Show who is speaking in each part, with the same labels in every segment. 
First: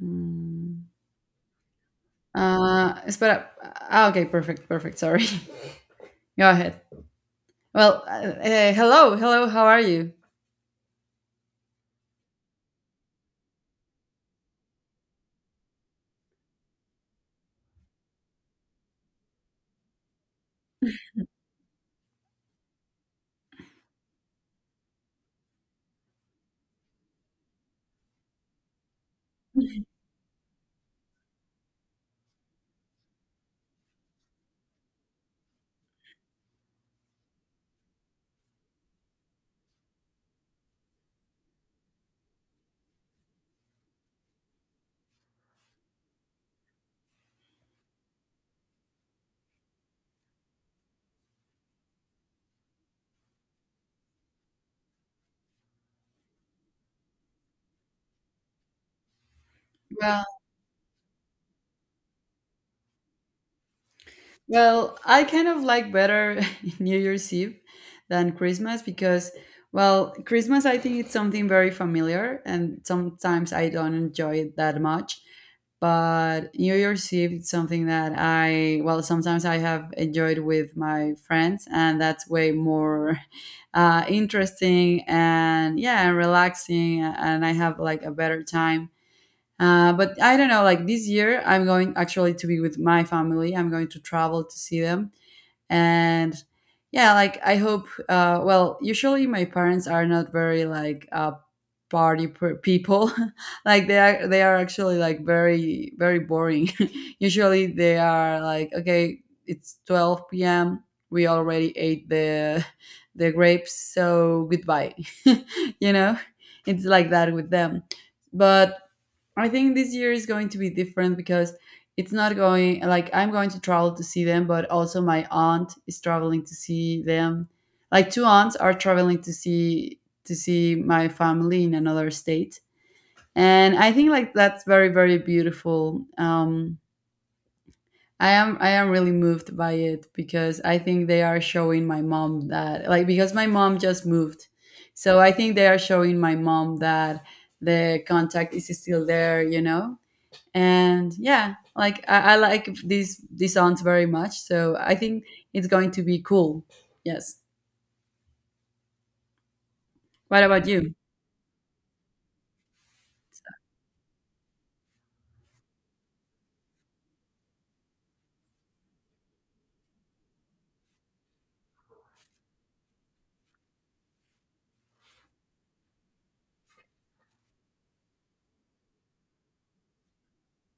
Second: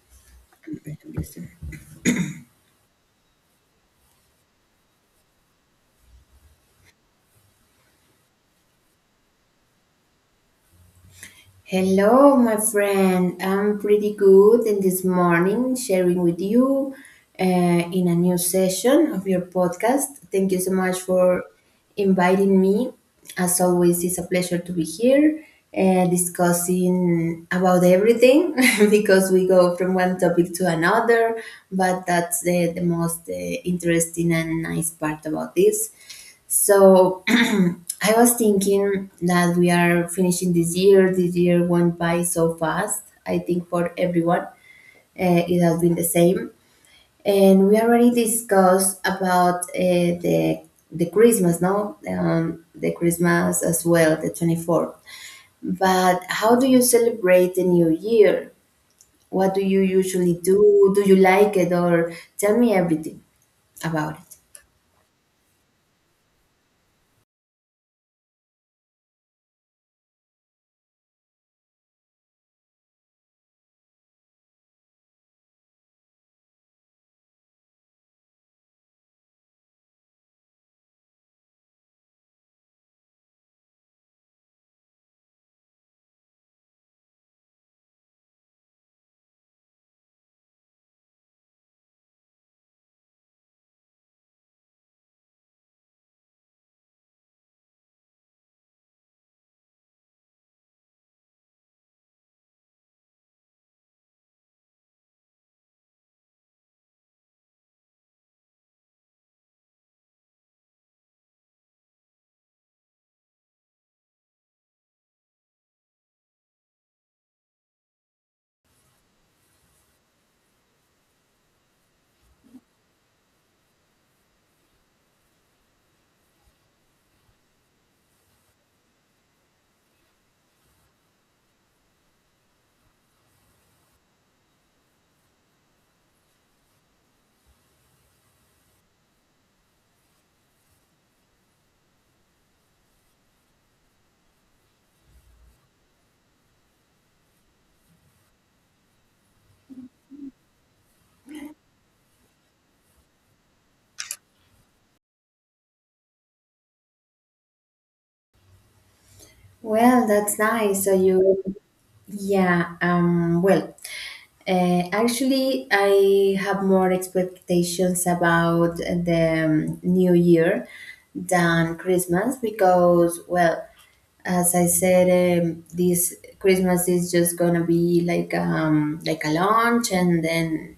Speaker 1: Mm. Uh, is but okay, perfect, perfect. Sorry. Go ahead. Well, hello. How are you?
Speaker 2: Hello, my friend. I'm pretty good in this morning sharing with you in a new session of your podcast. Thank you so much for inviting me. As always, it's a pleasure to be here discussing about everything because we go from one topic to another, but that's the most interesting and nice part about this. So, I was thinking that we are finishing this year. This year went by so fast. I think for everyone, it has been the same. And we already discussed about the Christmas, no, the Christmas as well, the 24th. But how do you celebrate the New Year? What do you
Speaker 1: Well,
Speaker 2: usually do? Do you like it, or tell me everything about it?
Speaker 1: Well, I kind of like better New Year's Eve than Christmas because, well, Christmas I think it's something very familiar and sometimes I don't enjoy it that much. But New Year's Eve it's something that I, well, sometimes I have enjoyed with my friends and that's way more interesting and yeah, and relaxing and I have like a better time but I don't know, like this year, I'm going actually to be with my family. I'm going to travel to see them. And yeah, like I hope, well, usually my parents are not very like people. Like they are actually like very, very boring. Usually they are like, okay, it's 12 p.m. We already ate the the grapes, so goodbye. you know, it's like that with them but I think this year is going to be different because it's not going like I'm going to travel to see them, but also my aunt is traveling to see them. Like two aunts are traveling to see my family in another state. And I think like that's very, very beautiful. I am really moved by it because I think they are showing my mom that, like, because my mom just moved. So I think they are showing my mom that the contact is still there, you know? And yeah, like I like these songs very much, so I think it's going to be cool. Yes.
Speaker 2: Well, that's
Speaker 1: What about
Speaker 2: nice.
Speaker 1: you?
Speaker 2: So you. Yeah, well, actually, I have more expectations about the new year than Christmas because, well, as I said, this Christmas is just gonna be like a launch and then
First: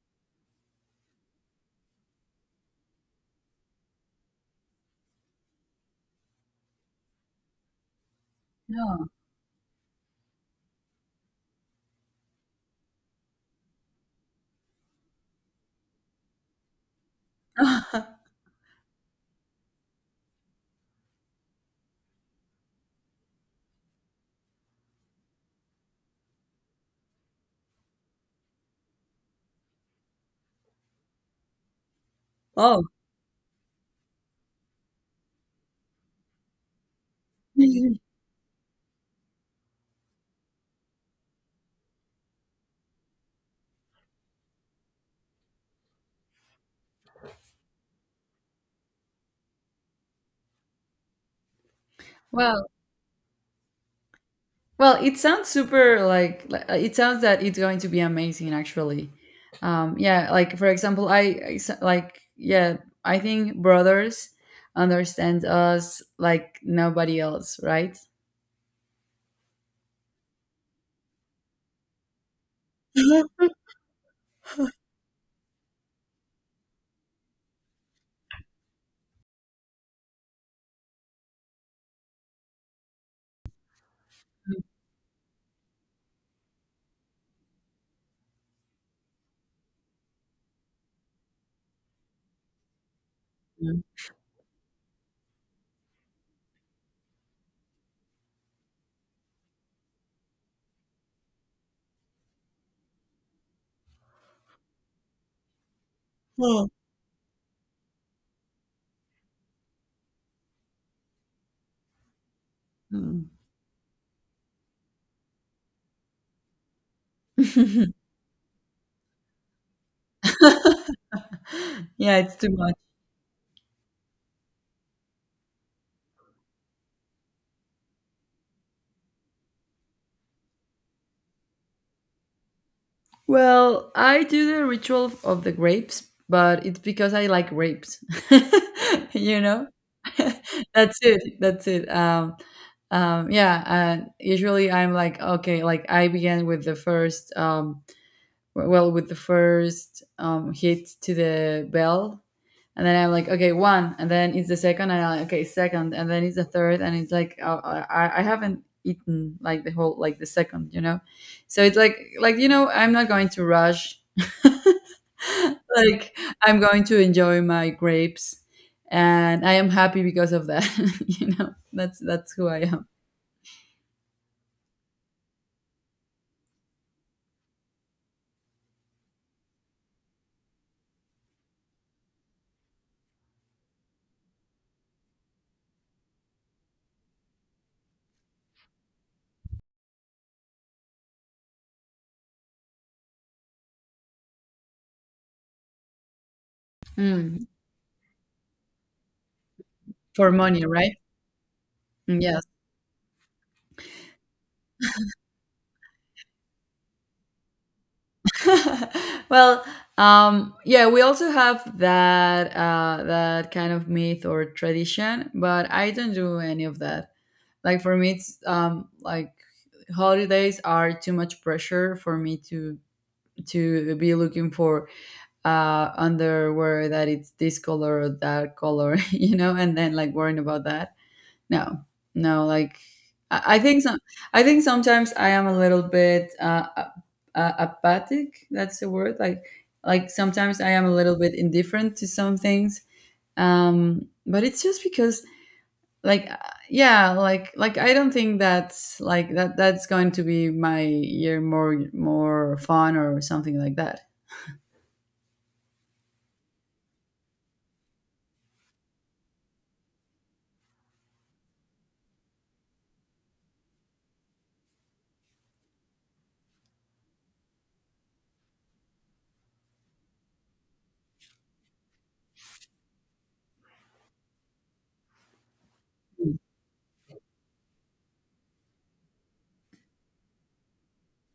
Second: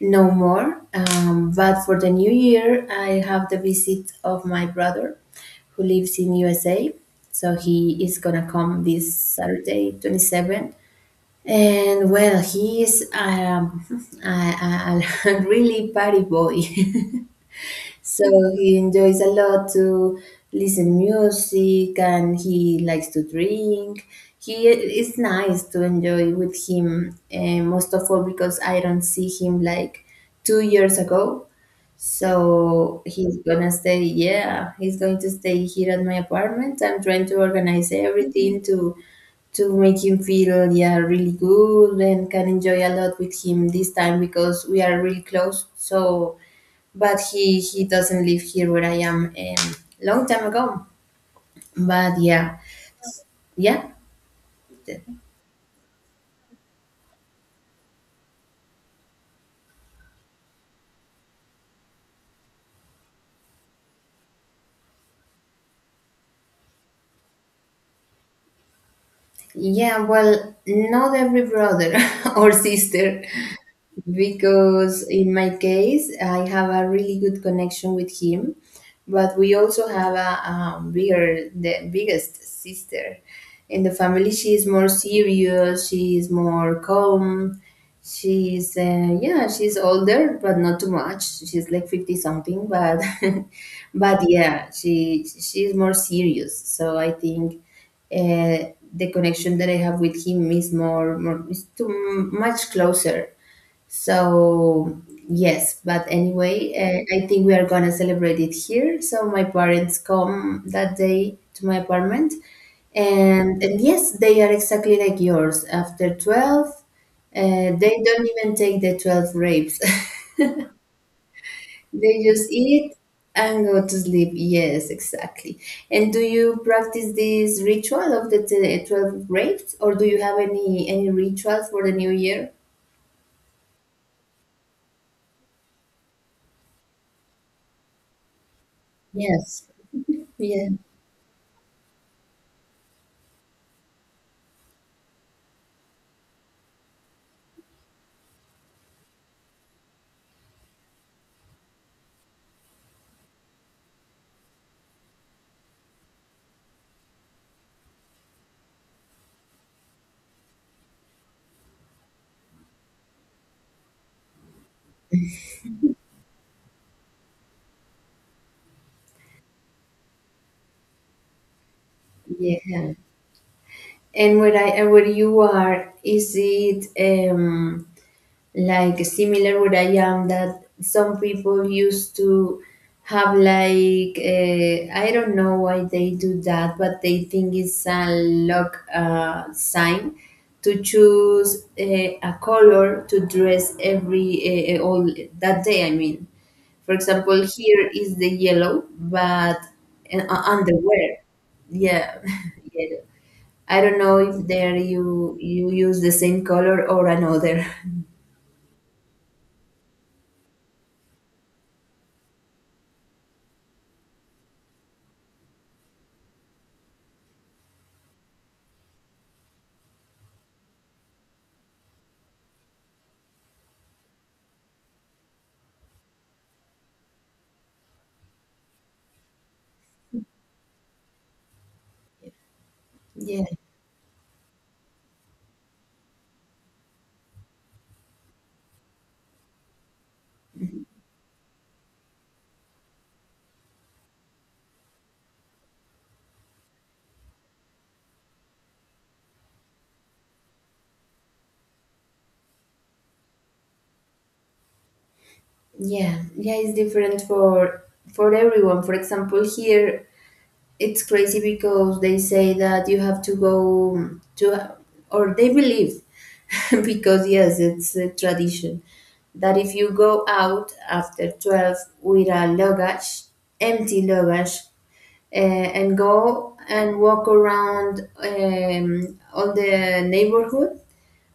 Speaker 2: no more. But for the new year, I have the visit of my brother who lives in USA. So he is gonna come
Speaker 1: No.
Speaker 2: this Saturday, 27, and well, he's a, a, a really party boy. So he enjoys a lot to listen music and he likes to drink. He, it's nice to enjoy with him most of all because I don't see him like 2 years ago.
Speaker 1: Oh.
Speaker 2: So he's gonna stay, yeah, he's going to stay here at my apartment. I'm trying to organize everything to make him feel, yeah, really good and can enjoy a lot with him this time because we are really close. So but he doesn't live here where I am, long time ago, but yeah.
Speaker 1: Well,
Speaker 2: Yeah.
Speaker 1: well, it sounds super like it sounds that it's going to be amazing actually. Yeah, like for example, I like, yeah, I think brothers understand us like nobody else, right?
Speaker 2: Yeah, well, not every brother or sister, because in my case, I have a really good connection with him, but we also have a, bigger, the biggest sister in the family. She is more serious. She is more calm. She's yeah, she's older, but not too much. She's like 50 something, but
Speaker 1: Mhm.
Speaker 2: but yeah, she's more serious. So I think the connection that I have with him is more more is too much closer. So, yes, but
Speaker 1: Oh.
Speaker 2: anyway, I think we are gonna celebrate it here. So, my parents come that day to my apartment,
Speaker 1: Mm.
Speaker 2: and yes, they are exactly like yours. After 12, they don't even take the 12 grapes,
Speaker 1: Yeah,
Speaker 2: they
Speaker 1: it's too
Speaker 2: just
Speaker 1: much.
Speaker 2: eat and go to sleep. Yes, exactly. And do you practice this ritual of the t- 12 grapes, or do you have any ritual for the new year?
Speaker 1: Well, I do the ritual of the grapes, but it's because I like grapes. You know,
Speaker 2: Yes. Yeah.
Speaker 1: that's it. That's it. Yeah. And usually, I'm like, okay, like I began with the first, well, with the first hit to the bell, and then I'm like, okay, one, and then it's the second, and I'm like, okay, second, and then it's the third, and it's like I haven't eaten like the whole, like, the second, you know, so it's like, you know, I'm not going to rush, like, I'm going to enjoy my grapes, and I am happy because of that, you know. That's who I am.
Speaker 2: Yeah. And where you are, is it um, like similar where I am that some people used to have like I don't know why they do that, but they think it's a luck sign to choose a color to dress every all that day. I mean, for example,
Speaker 1: Mm.
Speaker 2: here is the yellow, but
Speaker 1: For money, right?
Speaker 2: underwear, yeah,
Speaker 1: Mm. Yeah.
Speaker 2: yellow. I don't know if there you use the same color or another.
Speaker 1: Well, yeah, we also have that that kind of myth or tradition, but I don't do any of that. Like for me, it's like, holidays are too much pressure for me to be looking for underwear that it's this color or that color, you know, and then like worrying about that. No, no, like I,
Speaker 2: Yeah,
Speaker 1: I think some, I think sometimes I am a little bit apathic. That's the word. Like sometimes I am a little bit indifferent to some things. But it's just because, like, yeah, like I don't think that's like that. That's going to be my year more, more fun or something like that.
Speaker 2: yeah, yeah. It's different for everyone. For example, here it's crazy because they say that you have to go to, or they believe, because yes, it's a tradition that if you go out after 12 with a luggage, empty luggage, uh, and go and walk around all the neighborhood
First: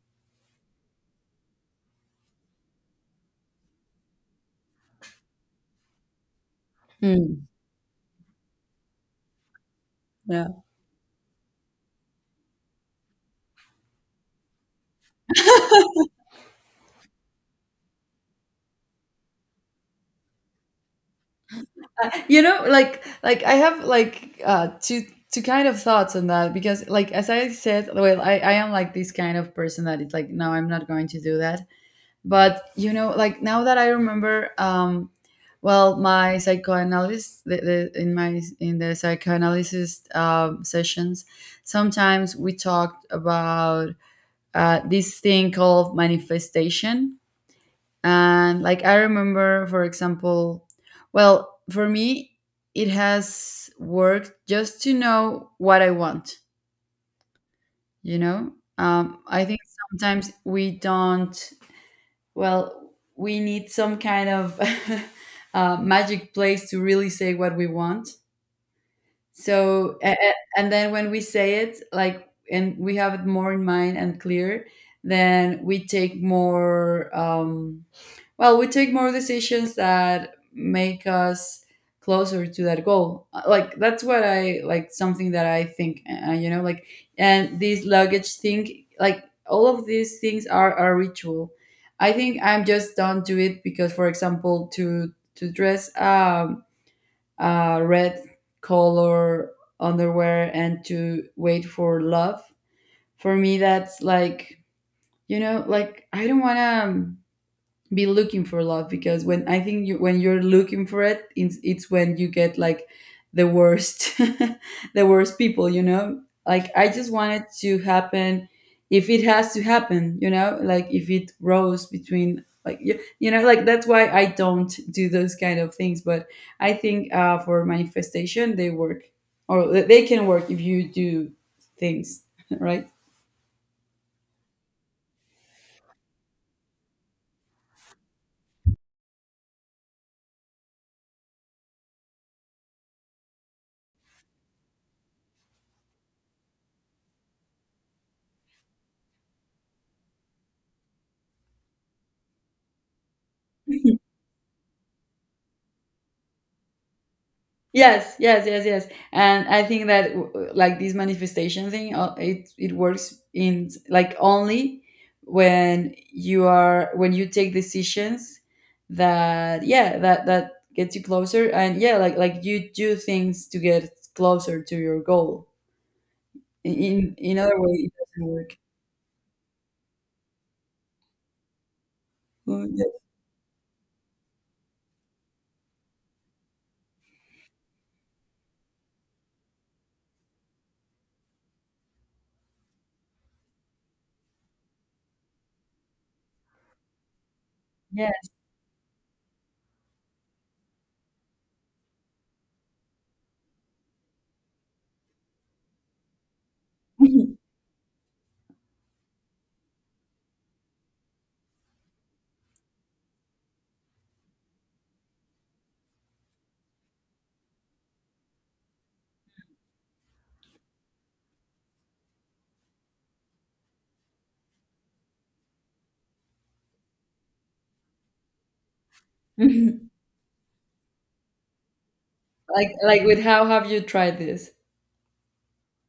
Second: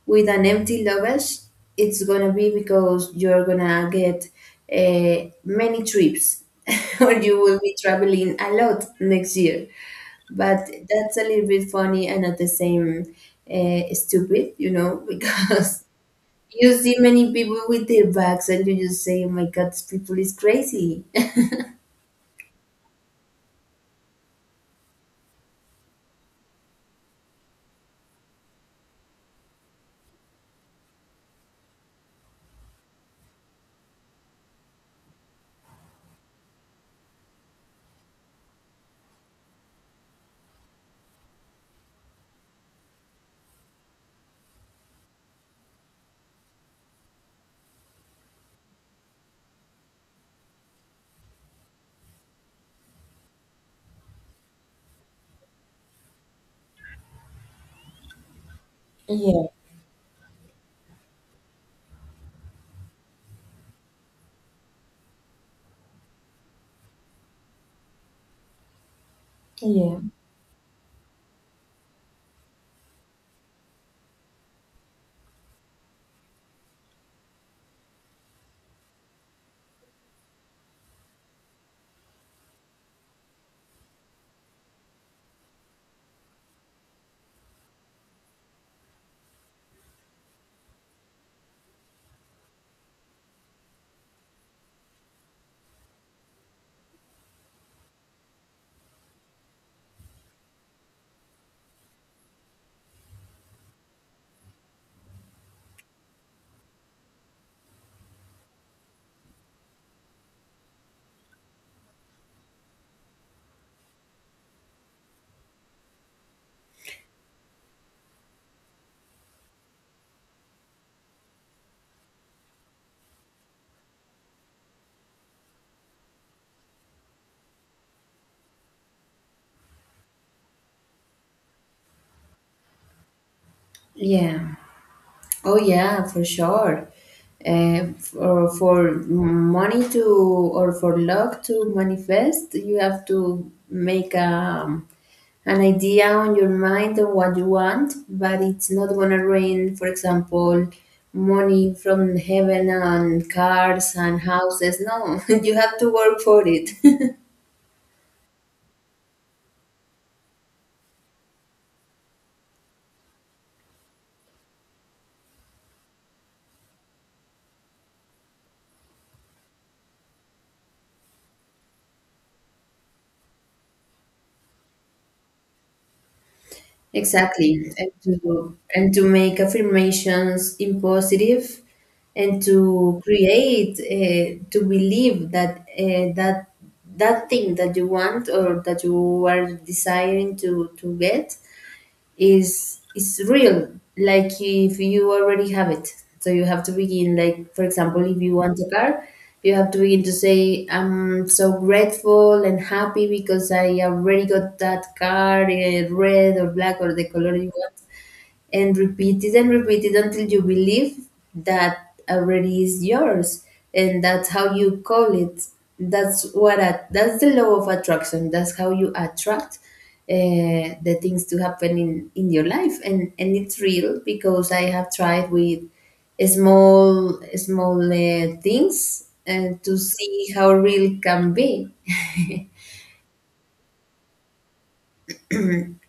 Speaker 2: with an empty luggage, it's gonna be because you're gonna get many trips, or you
Speaker 1: Hmm.
Speaker 2: will be traveling a lot next year.
Speaker 1: Yeah.
Speaker 2: But that's a little bit funny and at the same stupid, you know, because you see many people with their bags and you just say, "Oh my God, this people is crazy."
Speaker 1: You know, like I have like two kind of thoughts on that because, like, as I said, well, I am like this kind of person that it's like, no, I'm not going to do that. But you know, like, now that I remember, well, my psychoanalyst, in my, in the psychoanalysis sessions, sometimes we talked about this thing called manifestation. And, like, I remember, for example, well, for me, it has worked just to know what I want, you know? I
Speaker 2: Yeah.
Speaker 1: think sometimes we don't, well, we need some kind of magic place to really say what we want. So, and then when we say it, like, and we have it more in mind and clear, then we take more. Well, we take more decisions that make us closer to that goal. Like, that's what I like, something that I think, you know, like, and this luggage thing, like, all of these things are a ritual. I think I'm just don't do it because, for example, to dress red color underwear and to wait for love, for me that's like, you know, like, I don't want to be looking for love because when I think, you, when you're looking for it, it's when you get like the worst, the worst people. You know, like, I just want it to happen if it has to happen. You know, like, if it rose between like you know, like, that's why I don't do those kind of things. But I think, for manifestation they work, or they can work if you do things right.
Speaker 2: Yeah. Oh yeah, for sure. For money to or for luck to manifest, you have to make an idea on your mind of what you want, but it's not gonna rain, for example, money from heaven and cars and houses. No, you have to work for it.
Speaker 1: Yes, yes, yes, yes. And I think that like, this manifestation thing, it it works in like only when you are when you take decisions that, yeah, that that gets you closer, and yeah, like you do things to get closer to your goal. In other
Speaker 2: Exactly,
Speaker 1: way, it doesn't work.
Speaker 2: and to make affirmations in positive, and
Speaker 1: Oh.
Speaker 2: to create to believe that that that thing that you want or that you are desiring to get is real, like if you already have it. So you have to begin, like, for example,
Speaker 1: Yeah.
Speaker 2: if you want a car, you have to begin to say, I'm so grateful and happy because I already got that car, eh, red or black or the
Speaker 1: Yeah.
Speaker 2: color you want, and repeat it until you believe that already is yours. And that's how you call it. That's what I, that's the law of attraction. That's how you attract uh, the things to happen in your life. And it's real because I have tried with small things, and to see how real can be.
Speaker 1: Like, with how have you tried this?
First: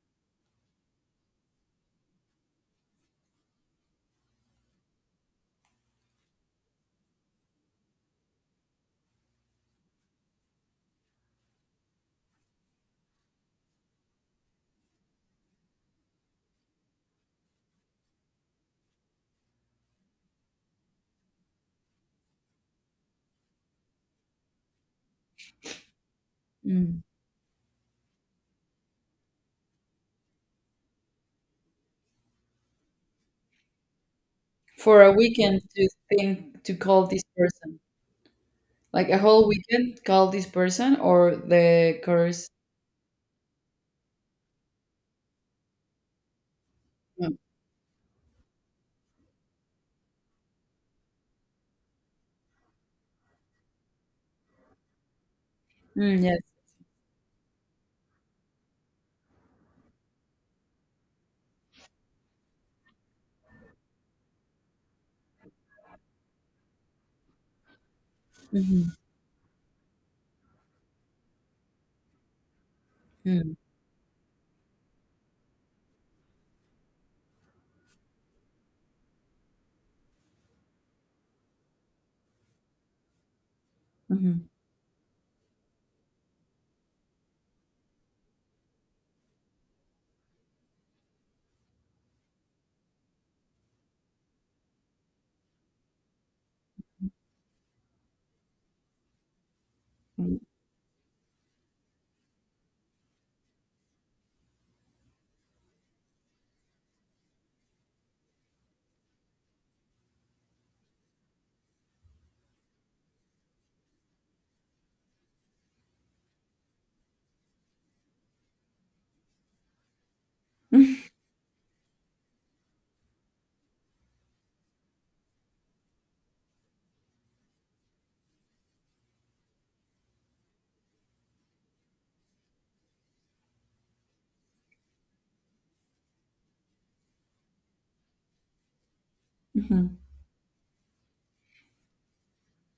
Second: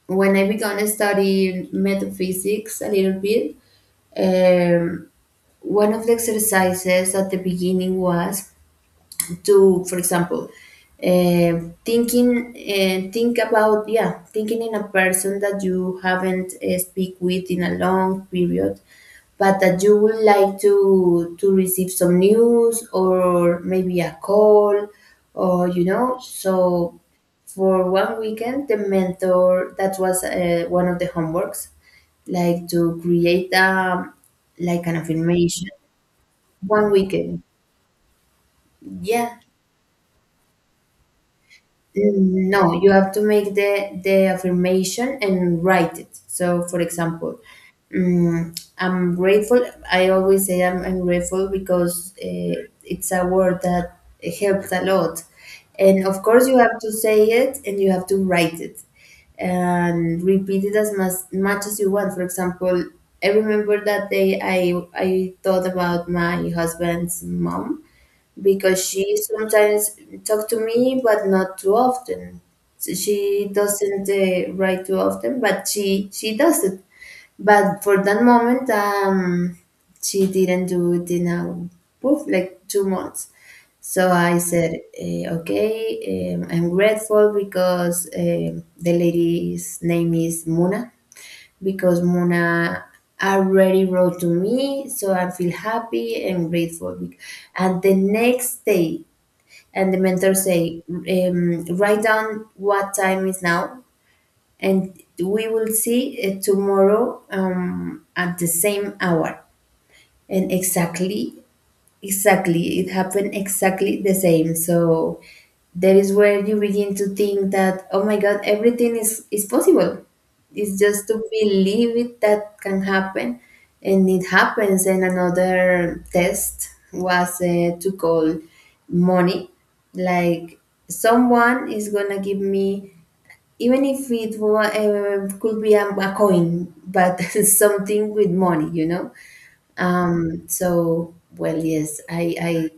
Speaker 2: When I began to study metaphysics a little bit. um. One of the exercises at the beginning was to, for example, eh, thinking and think about, yeah, thinking in a person that you haven't speak with in a long period, but that you would like to receive some news or maybe a call, or you know. So
Speaker 1: Mm.
Speaker 2: for one weekend, the mentor, that was one of the homeworks, like to create like an
Speaker 1: For a weekend,
Speaker 2: affirmation
Speaker 1: to think to
Speaker 2: one
Speaker 1: call this
Speaker 2: weekend.
Speaker 1: person? Like a
Speaker 2: Yeah.
Speaker 1: whole weekend, call this person or the course?
Speaker 2: No, you have to make the affirmation and write it. So, for
Speaker 1: Mm,
Speaker 2: example, I'm grateful. I always say I'm grateful because it's a word that helps a lot. And
Speaker 1: mm,
Speaker 2: of
Speaker 1: yes.
Speaker 2: course, you have to say it and you have to write it and repeat it as much as you want. For example, I remember that day I thought about my husband's mom because
Speaker 1: Mhm,
Speaker 2: she sometimes talk to me but not too often, so she
Speaker 1: mm,
Speaker 2: doesn't write too often, but she does it. But for that moment, she didn't do it in a poof like 2 months. So I
Speaker 1: mhm,
Speaker 2: said, okay, I'm grateful because, um, the lady's name is Muna, because Muna already wrote to me, so I feel happy and grateful. And the next day, and the mentor say, write down what time is now, and we will see tomorrow at the same hour. And exactly. Exactly, it happened exactly the same. So that is where you begin to think that, oh my God, everything is possible. It's
Speaker 1: mm,
Speaker 2: just to believe it that can happen. And it happens. And another test was to call money. Like someone is going to give me, even if it could be a coin, but something with money, you know?
Speaker 1: mhm.
Speaker 2: So well, yes,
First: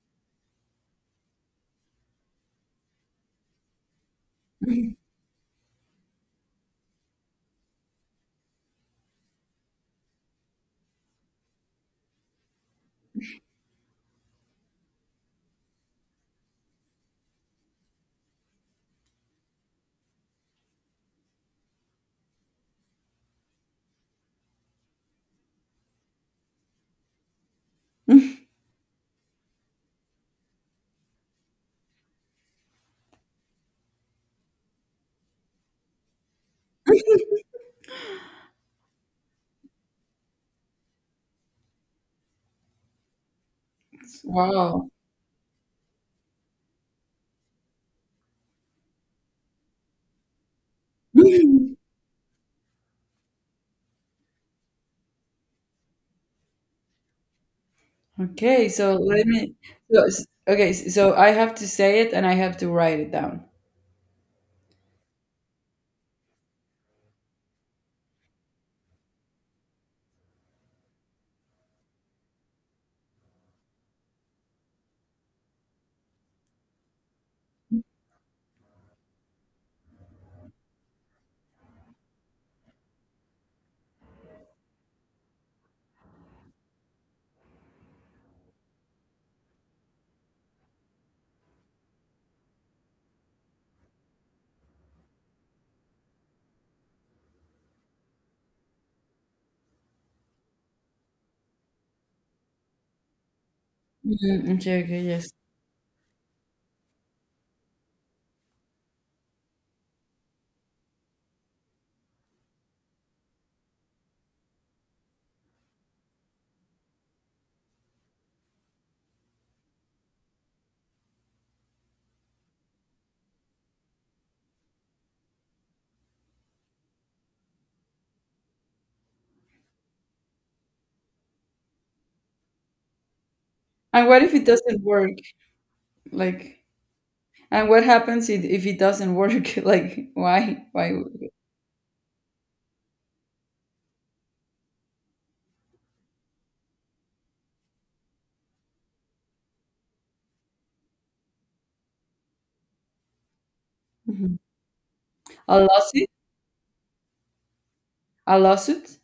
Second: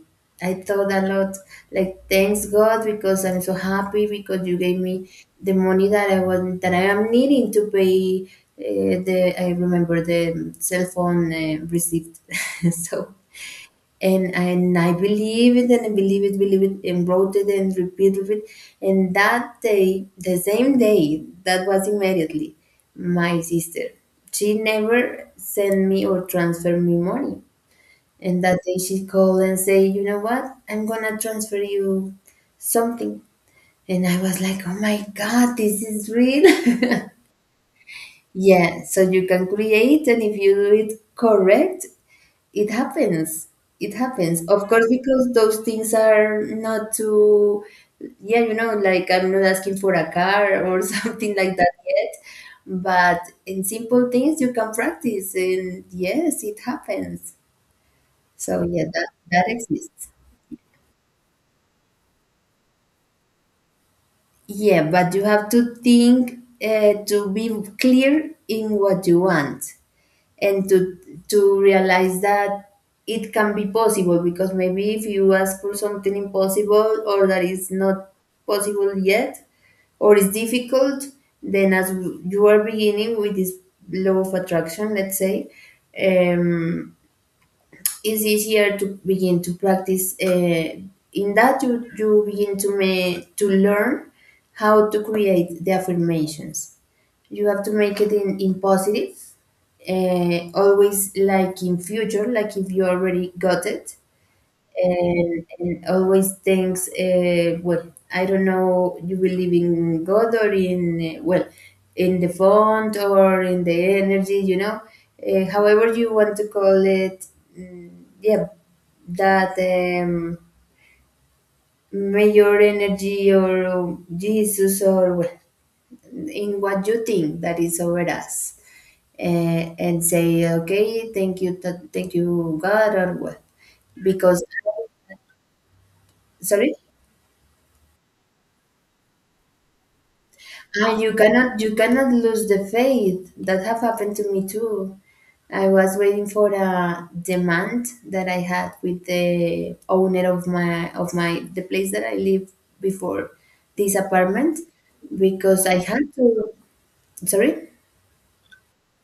Speaker 2: I thought a lot. Like, thanks God because I'm so happy because you gave me the money that I was that I am needing to pay the. I remember the cell phone receipt. So and I believe it and I believe it, and wrote it and repeated it. And that day, the same day, that was immediately, my sister. She never sent me or transferred me money. And that day she called and say, you know what? I'm gonna transfer you something. And I was like, oh my God, this is real. Yeah, so you can create, and if you do it correct, it happens. It happens. Of course,
Speaker 1: Wow.
Speaker 2: because those things are not too, yeah, you know, like I'm not asking for a car or something like that yet. But in simple things, you can practice. And yes, it happens. So
Speaker 1: Okay,
Speaker 2: yeah,
Speaker 1: so
Speaker 2: that,
Speaker 1: let
Speaker 2: that
Speaker 1: me. So,
Speaker 2: exists.
Speaker 1: okay, so I have to say it and I have to write it down?
Speaker 2: Yeah, but you have to think, to be clear in what you want, and to realize that it can be possible, because maybe if you ask for something impossible or that is not possible yet or is difficult, then as you are beginning with this law of attraction, let's say, um, it's easier to begin to practice in that you begin to make to learn how to create the affirmations. You have to make it in positive, always like in future, like if you already got it,
Speaker 1: Mm, okay, okay, yes.
Speaker 2: and always thinks, well, I don't know, you believe in God or in, well, in the font or in the energy, you know, however you want to call it, mm, yeah, that may energy or Jesus or well, in what you think that is over us. And say okay, thank you, thank you God or what
Speaker 1: And what if
Speaker 2: because
Speaker 1: it doesn't work? Like,
Speaker 2: sorry.
Speaker 1: and what happens if it doesn't work? Like, why?
Speaker 2: Ah,
Speaker 1: Why?
Speaker 2: you cannot lose the faith. That have happened to me too. I was waiting for a demand that I had with the owner of my the place that I lived before this
Speaker 1: Mhm.
Speaker 2: apartment,
Speaker 1: A
Speaker 2: because I had
Speaker 1: lawsuit?
Speaker 2: to. Sorry?
Speaker 1: A lawsuit?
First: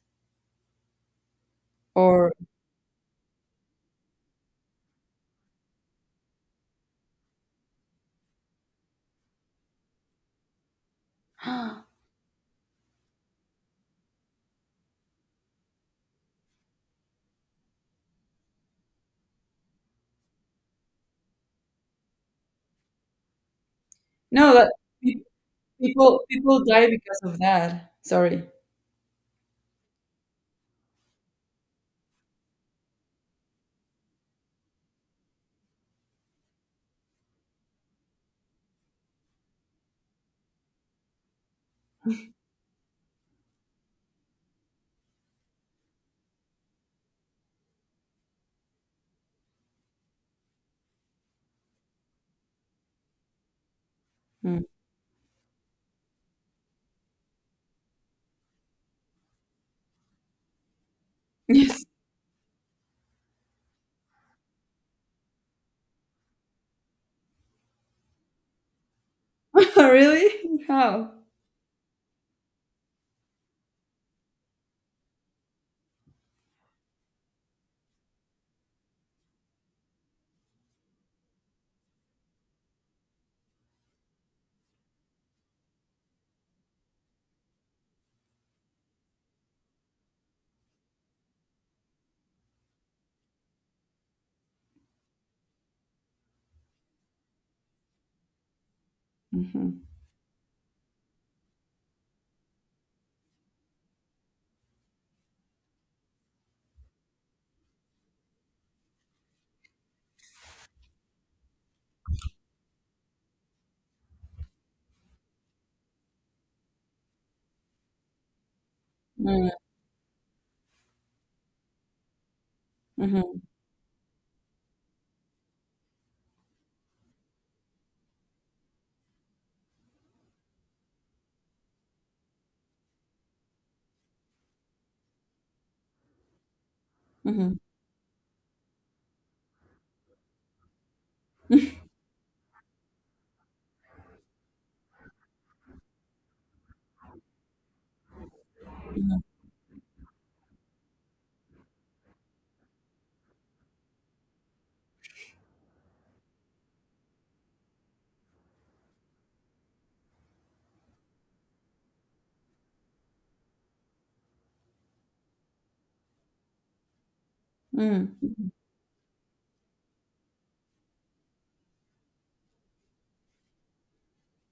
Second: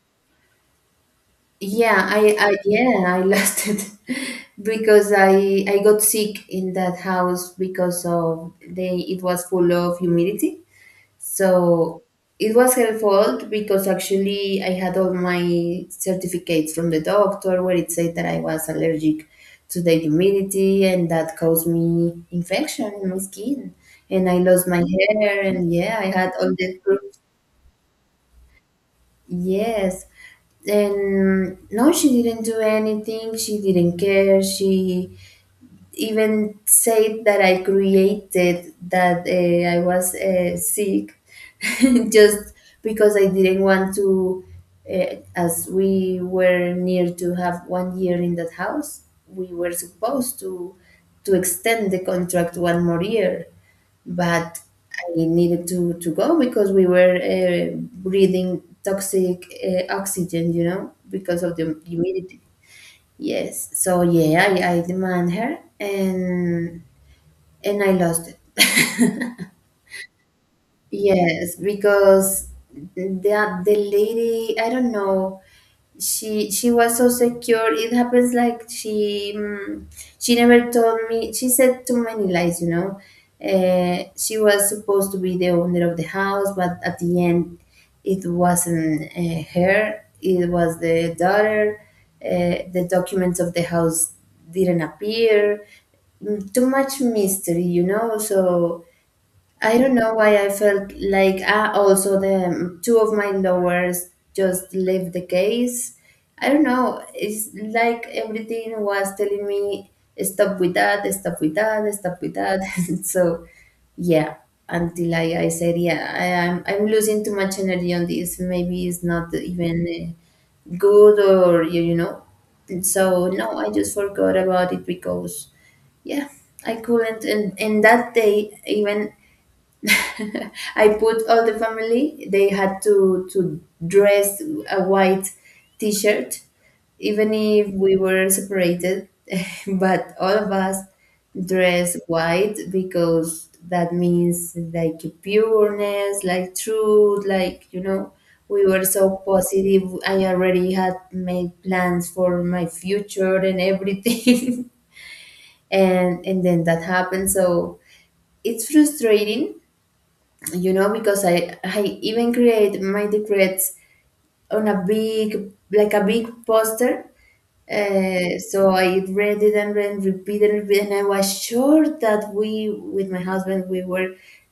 Speaker 2: Yeah,
Speaker 1: Or
Speaker 2: I lost it. Because I got sick in that house because of they it was full of humidity. So it was her fault, because actually I had all my certificates from the doctor where it said that I was allergic to the humidity, and that caused me infection in my skin. And I
Speaker 1: no?
Speaker 2: lost
Speaker 1: That
Speaker 2: my hair. And yeah, I
Speaker 1: people,
Speaker 2: had all
Speaker 1: people
Speaker 2: the
Speaker 1: die
Speaker 2: proof.
Speaker 1: because of that. Sorry.
Speaker 2: Yes. And no, she didn't do anything. She didn't care. She even said that I created that, I was sick, just because I didn't want to, as we were near to have one year in that house, we were supposed to extend the contract one more year. But
Speaker 1: Mm.
Speaker 2: I needed to go, because we were breathing toxic oxygen, you know, because of the
Speaker 1: Yes.
Speaker 2: humidity. Yes. So yeah, I demand her, and I lost it.
Speaker 1: Really? How?
Speaker 2: Yes, because that the lady, I don't know, she was so secure. It happens, like. She she never told me. She said too many lies, you know. She was supposed to be the owner of the house, but at the end it wasn't her, it was the daughter. The documents of the house didn't appear. Too much mystery, you know, so
Speaker 1: Mhm.
Speaker 2: I don't know why. I felt like, also the two of my lowers just left the case. I don't know. It's like everything was telling me, stop with that, stop with that, stop with that. So yeah, until I said, yeah, I'm losing too much energy on this. Maybe it's not
Speaker 1: Mm,
Speaker 2: even good, or you know. So
Speaker 1: mhm,
Speaker 2: no, I just forgot about it because yeah, I couldn't. And that day even, I put all the family. They had to dress a white T-shirt, even
Speaker 1: mhm,
Speaker 2: if we were separated. But all of us dress white, because that means like pureness, like truth, like. We were
Speaker 1: mhm,
Speaker 2: so positive. I already had made plans for my future and everything, and then that happened. So it's frustrating, you know, because I even create my decrets on a big, like a big poster,
Speaker 1: mhm, mhm.
Speaker 2: so I read it and read and repeated and repeated. And I was sure that we, with my husband, we were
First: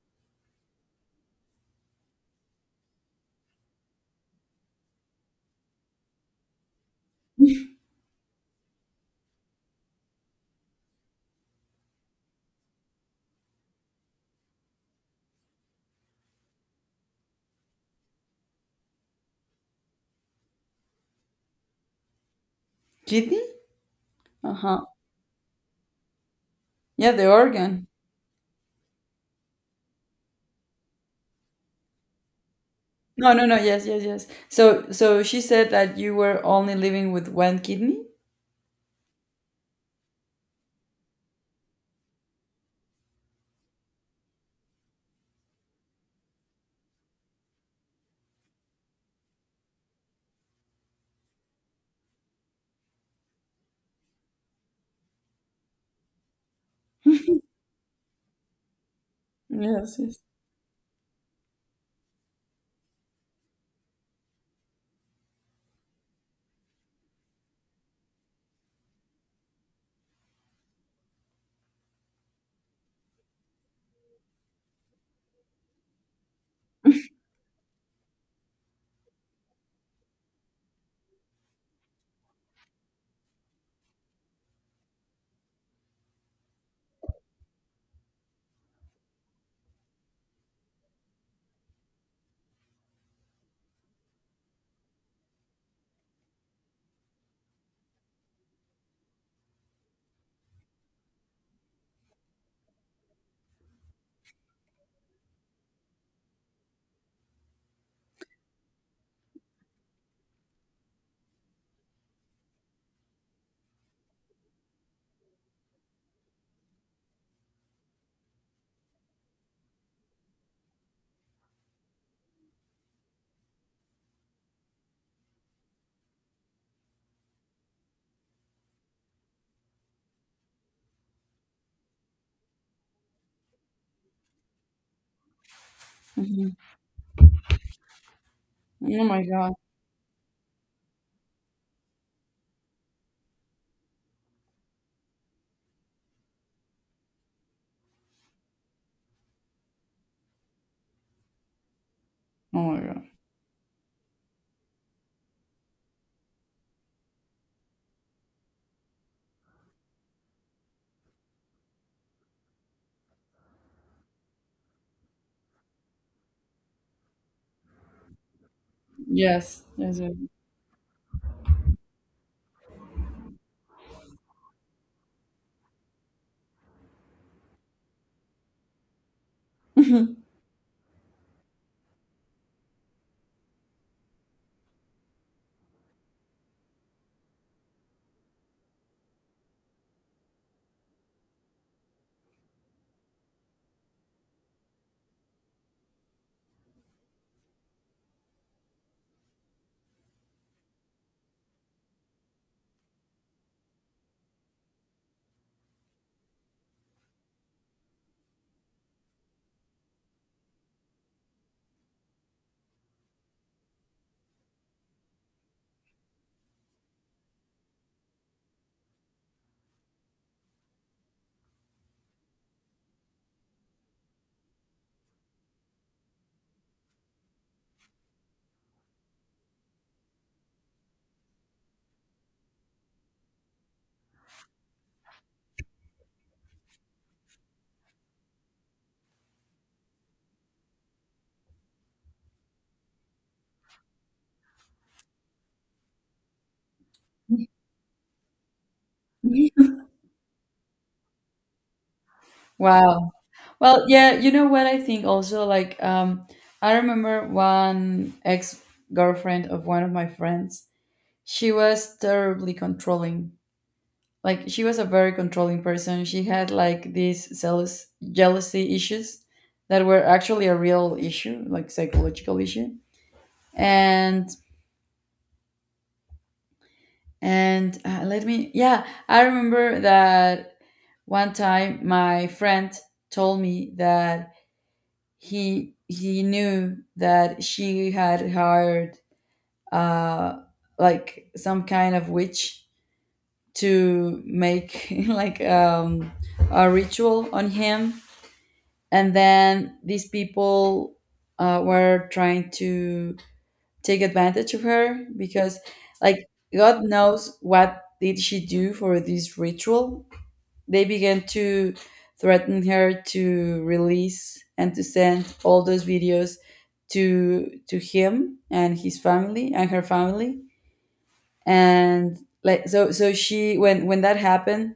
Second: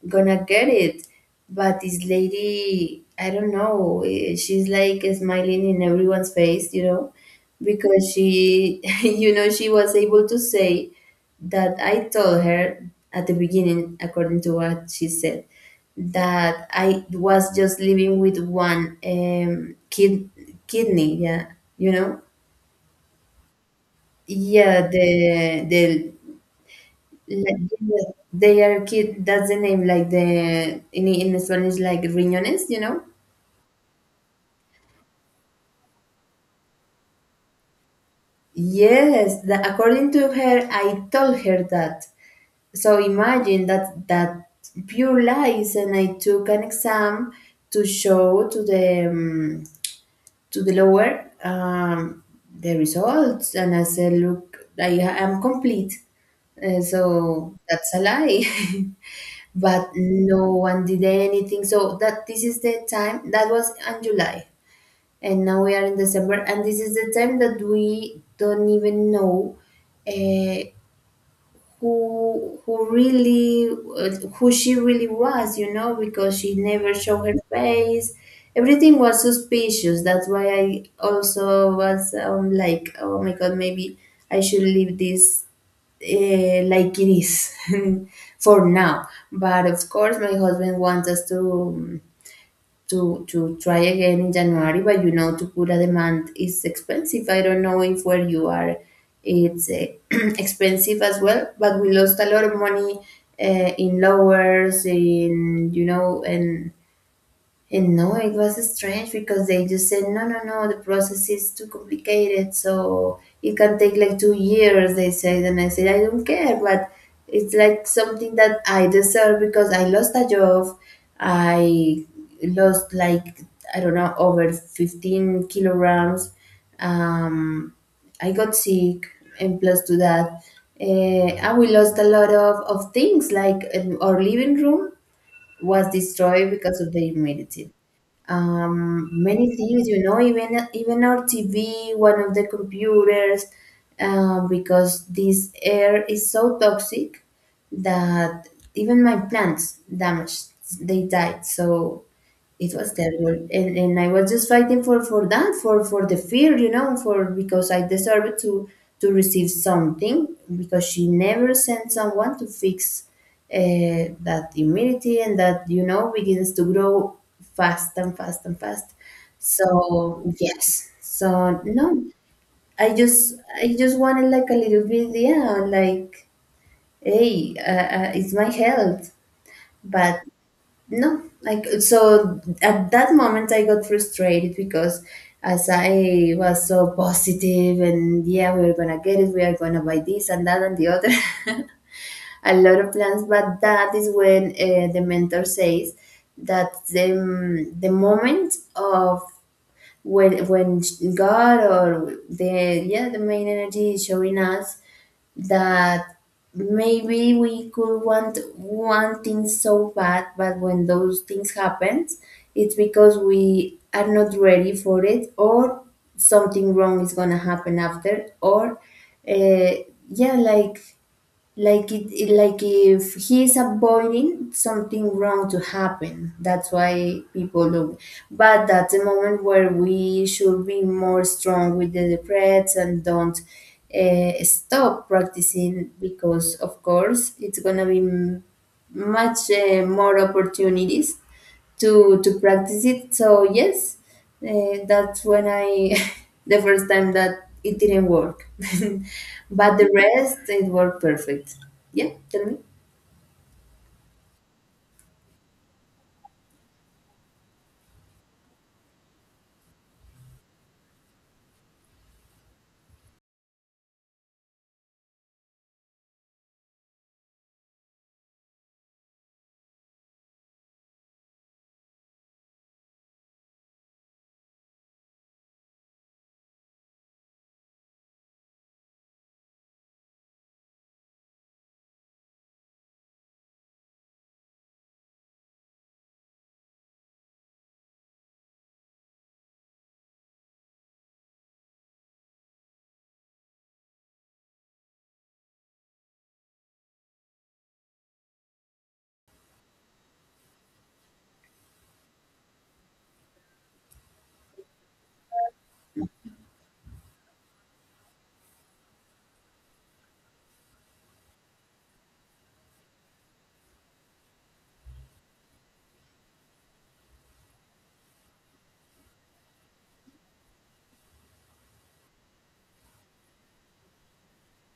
Speaker 2: gonna get it. But this lady, I don't know, she's like smiling in everyone's face, you know, because she, you know, she was able to say that I told her at the beginning, according to what she said, that I was just living with one kid, kidney, yeah, you know.
Speaker 1: Kidney? Uh-huh.
Speaker 2: Yeah, the
Speaker 1: Yeah, the
Speaker 2: like,
Speaker 1: organ.
Speaker 2: they are kid. That's the name, like the in Spanish, like riñones, you know.
Speaker 1: No, no, no. Yes, yes, yes. So so she said that you were only living with one kidney?
Speaker 2: Yes, the, according to her, I told her that. So imagine that, that pure lies. And I took an exam to show to the to the lower, the results. And I said, look, I am complete. So that's a lie. But
Speaker 1: Yes, yes.
Speaker 2: no one did anything. So that, this is the time that was in July, and now we are in December, and this is the time that we don't even know. Uh, who really, who she really was, you know, because she never showed her face. Everything was suspicious. That's why I also was, like, oh my God, maybe I should leave this, like it is, for now. But of course my husband wants us to, to try again in January. But you know, to put a demand is expensive. I don't know, if where you are, it's expensive as well. But we lost a lot of money in lowers, in, you know, and no, it was strange, because they just said, no, no, no, the process is too complicated. So it can take like 2 years, they said. And I said, I don't care, but it's like something that I deserve, because I lost a job. I lost like, I don't know, over 15 kilograms. Um, I got sick, and plus to that, uh, and we lost a lot of things. Like our living room was destroyed
Speaker 1: Mhm.
Speaker 2: because of the humidity.
Speaker 1: Oh my God.
Speaker 2: Many things, you know, even our TV, one of the computers, because this air is so toxic that even my plants damaged, they died. So
Speaker 1: Oh
Speaker 2: it
Speaker 1: my
Speaker 2: was
Speaker 1: God.
Speaker 2: terrible. And I was just fighting for that for the fear, you know, for, because I deserved to receive something, because she never sent someone to fix that immunity. And that, you know, begins to grow fast and fast and fast.
Speaker 1: Yes, yes, yes.
Speaker 2: So yes, so no, I just, I just wanted like a little bit. Yeah, like, hey, it's my health. But no, like, so at that moment I got frustrated, because as I was so positive and yeah, we're gonna get it, we are gonna buy this and that and the other, a lot of plans. But that is when the mentor says that the moment of, when God, or the, yeah, the main energy is showing us that maybe we could want one thing so bad, but when those things happen, it's because we are not ready for it, or something wrong is gonna happen after, or uh, yeah, like it it- like, if he's avoiding something wrong to happen. That's why people look, but that's a moment where we should be more strong with the breaths, and don't stop practicing, because of course it's gonna be m- much more opportunities to practice it. So yes, that's when I, the first time that it didn't work, but the rest it worked perfect. Yeah, tell me.
Speaker 1: Wow. Well, yeah, you know what I think also, like, I remember one ex-girlfriend of one of my friends. She was terribly controlling. Like, she was a very controlling person. She had like these jealousy issues that were actually a real issue, like, psychological issue. And and let me, yeah, I remember that one time my friend told me that he knew that she had hired uh like some kind of witch to make like a ritual on him, and then these people were trying to take advantage of her because, like, god knows what did she do for this ritual. They began to threaten her to release and to send all those videos to him and his family and her family. And, like, so so she, when that happened,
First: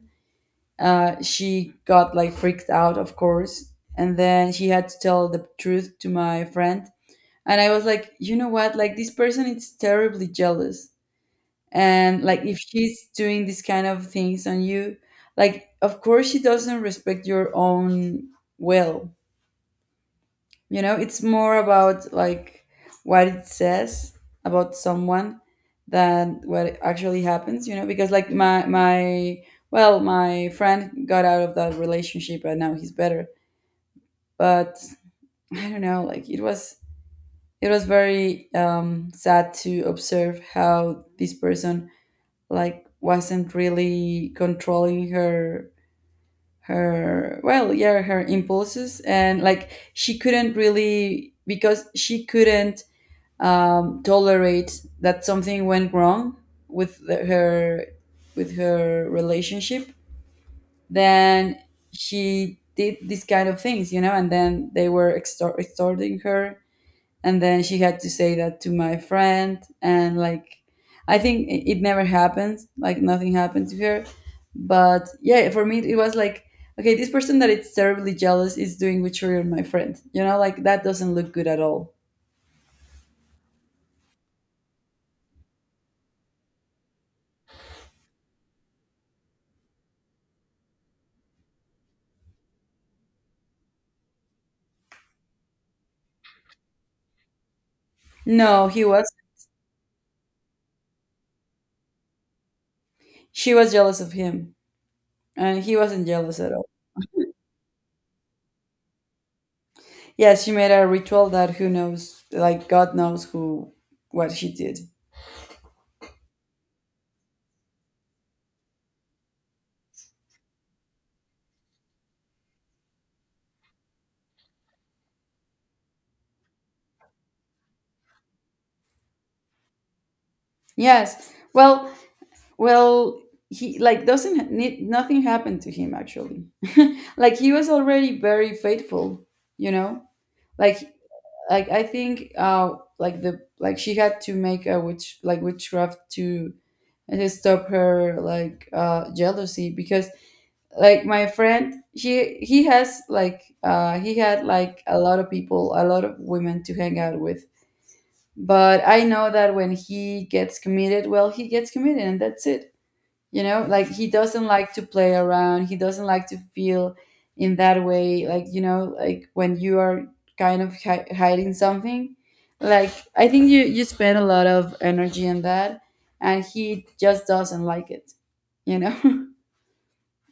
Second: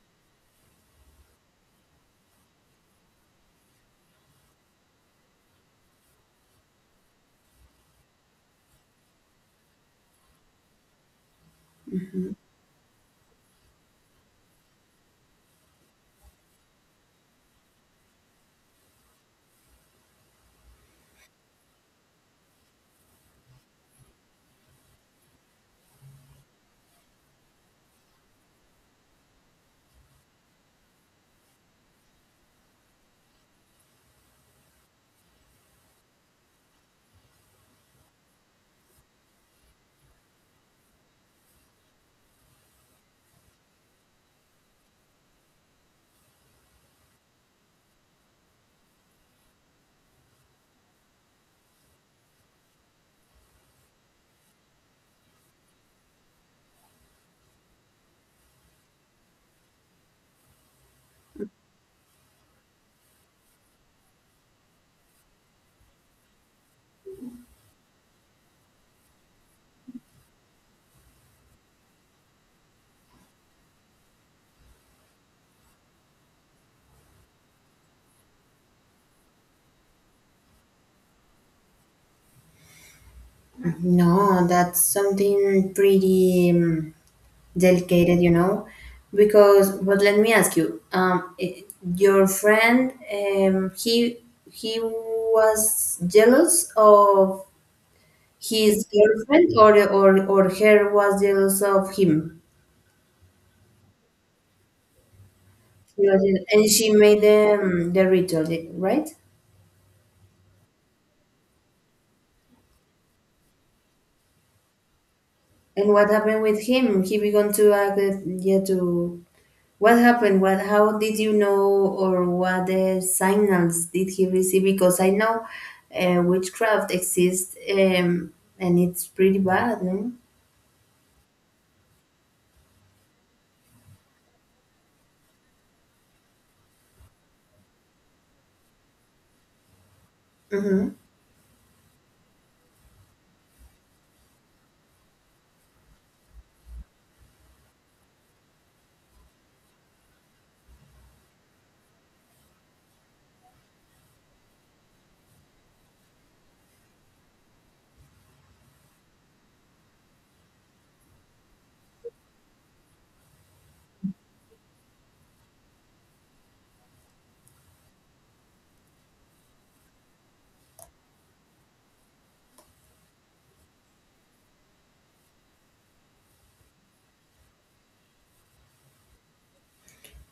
Speaker 1: she got like freaked out, of course. And then she had to tell the truth to my friend. And I was like, you know what? Like, this person is terribly jealous, and like, if she's doing this kind of things on you, like, of course she doesn't respect your own will, you know. It's more about like what it says about someone than what actually happens, you know, because, like, my well, my friend got out of that relationship and now he's better, but I don't know, like, it was, it was very sad to observe how this person, like, wasn't really controlling her, her, well, yeah, her impulses, and, like, she couldn't really, because she couldn't tolerate that something went wrong with the, her, with her relationship, then she did these kind of things, you know, and then they were extorting her, and then she had to say that to my friend and, like, I think it it never happened, like, nothing happened to her. But yeah, for me, it was like, okay, this person that is terribly jealous is doing witchery on my friend, you know, like, that doesn't look good at all.
Speaker 2: No, that's something pretty delicate, you know, because, but let me ask you, your friend, he was jealous of
Speaker 1: No, he
Speaker 2: his
Speaker 1: was,
Speaker 2: girlfriend, or or her was jealous of him.
Speaker 1: she was jealous of him, and he wasn't
Speaker 2: Yes,
Speaker 1: jealous
Speaker 2: yes.
Speaker 1: at all.
Speaker 2: And she made the ritual, the- right?
Speaker 1: Yes, she made a ritual that, who knows, like, god knows who, what she did.
Speaker 2: And what happened with him? He began to act, yeah, to. What happened? What? How did you know, or what signals did he receive? Because I know witchcraft exists, and it's pretty bad, no?
Speaker 1: Yes. Well, well, he, like, doesn't need, nothing happened to him actually. Like, he was already very faithful, you know. Like
Speaker 2: Mm-hmm.
Speaker 1: like, I think like the, like, she had to make a witch, like, witchcraft to stop her like jealousy, because, like, my friend, he has like he had like a lot of people, a lot of women to hang out with, but I know that when he gets committed, well, he gets committed, and that's it, you know. Like, he doesn't like to play around, he doesn't like to feel in that way. Like, you know, like, when you are kind of hiding something, like, I think you, you spend a lot of energy on that, and he just doesn't like it, you know.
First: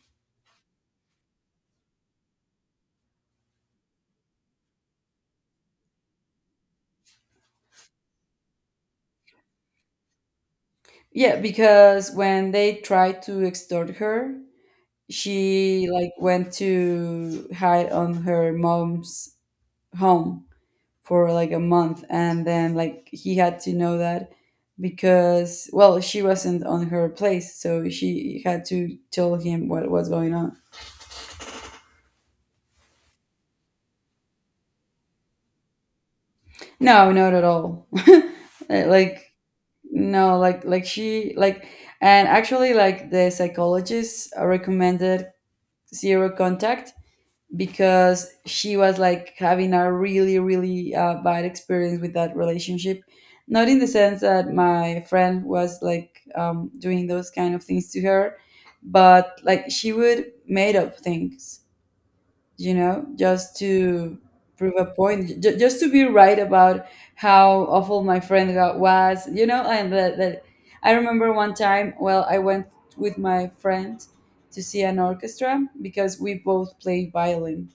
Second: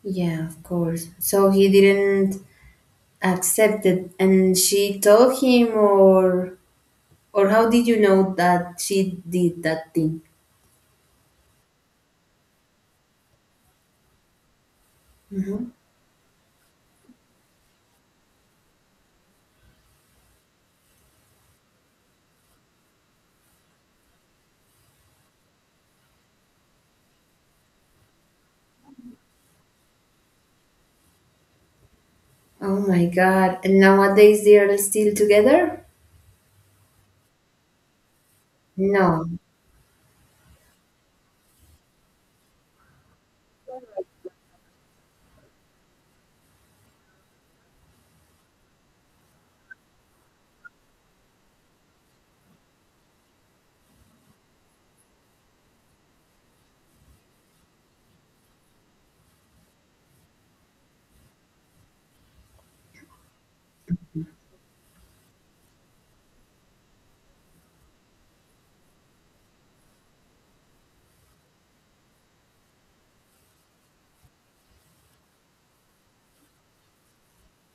Speaker 2: Yeah, of course. So he didn't accept it, and she told him, or how did you know that she did that thing?
Speaker 1: Yeah, because when they tried to extort her, she, like, went to hide on her mom's home for like a month, and then, like, he had to know that because, well, she wasn't on her place, so she had to tell him what was going on.
Speaker 2: Oh my God. And nowadays they are still together?
Speaker 1: No, not at all. Like,
Speaker 2: No.
Speaker 1: no, like, like she, like, and actually, like, the psychologist recommended zero contact because she was, like, having a really, really bad experience with that relationship, not in the sense that my friend was, like, doing those kind of things to her, but, like, she would made up things, you know, just to prove a point, just to be right about how awful my friend got was, you know. And that, that I remember one time, well, I went with my friend to see an orchestra because we both play violin.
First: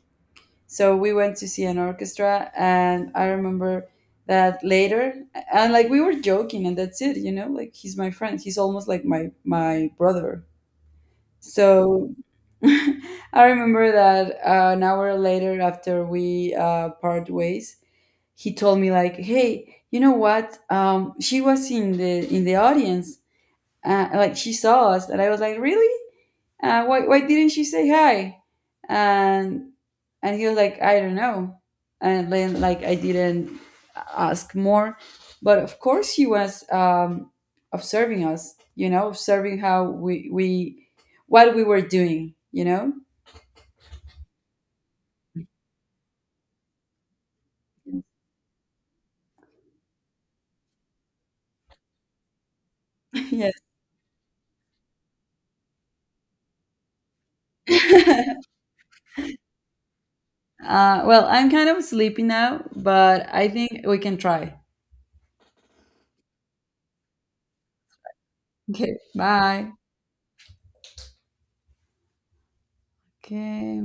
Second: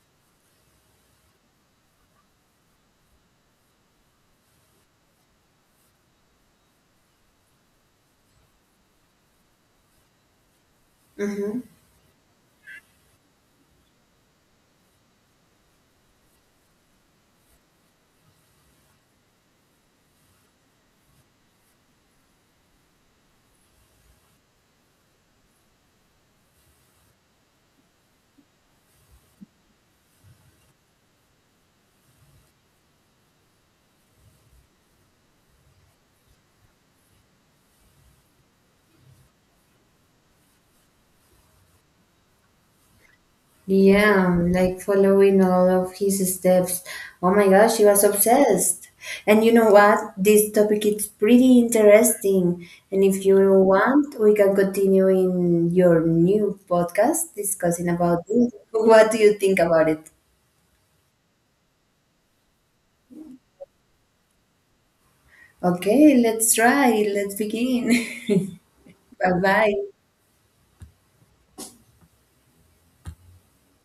Speaker 1: So we went to see an orchestra, and I remember that later, and, like, we were joking, and that's it, you know, like, he's my friend. He's almost like my brother.
Speaker 2: Mm-hmm.
Speaker 1: So I remember that an hour later, after we part ways, he told me like, "Hey, you know what? She was in the audience. Like, she saw us." And I was like, "Really? Why didn't she say hi?" And and he was like, I don't know. And then, like, I didn't ask more, but of course he was observing us, you know, observing how we, what we were doing, you know.
Speaker 2: Yeah, I'm, like, following all of his steps. Oh my gosh, she was obsessed. And you know what? This topic is pretty interesting. And if you
Speaker 1: Yes.
Speaker 2: want, we can continue in your new podcast discussing about this. What do you think about it?
Speaker 1: Well, I'm kind of sleepy now, but I think we can try.
Speaker 2: Okay, let's try. Let's begin.
Speaker 1: Okay.
Speaker 2: Bye
Speaker 1: Bye.
Speaker 2: bye.
Speaker 1: Okay.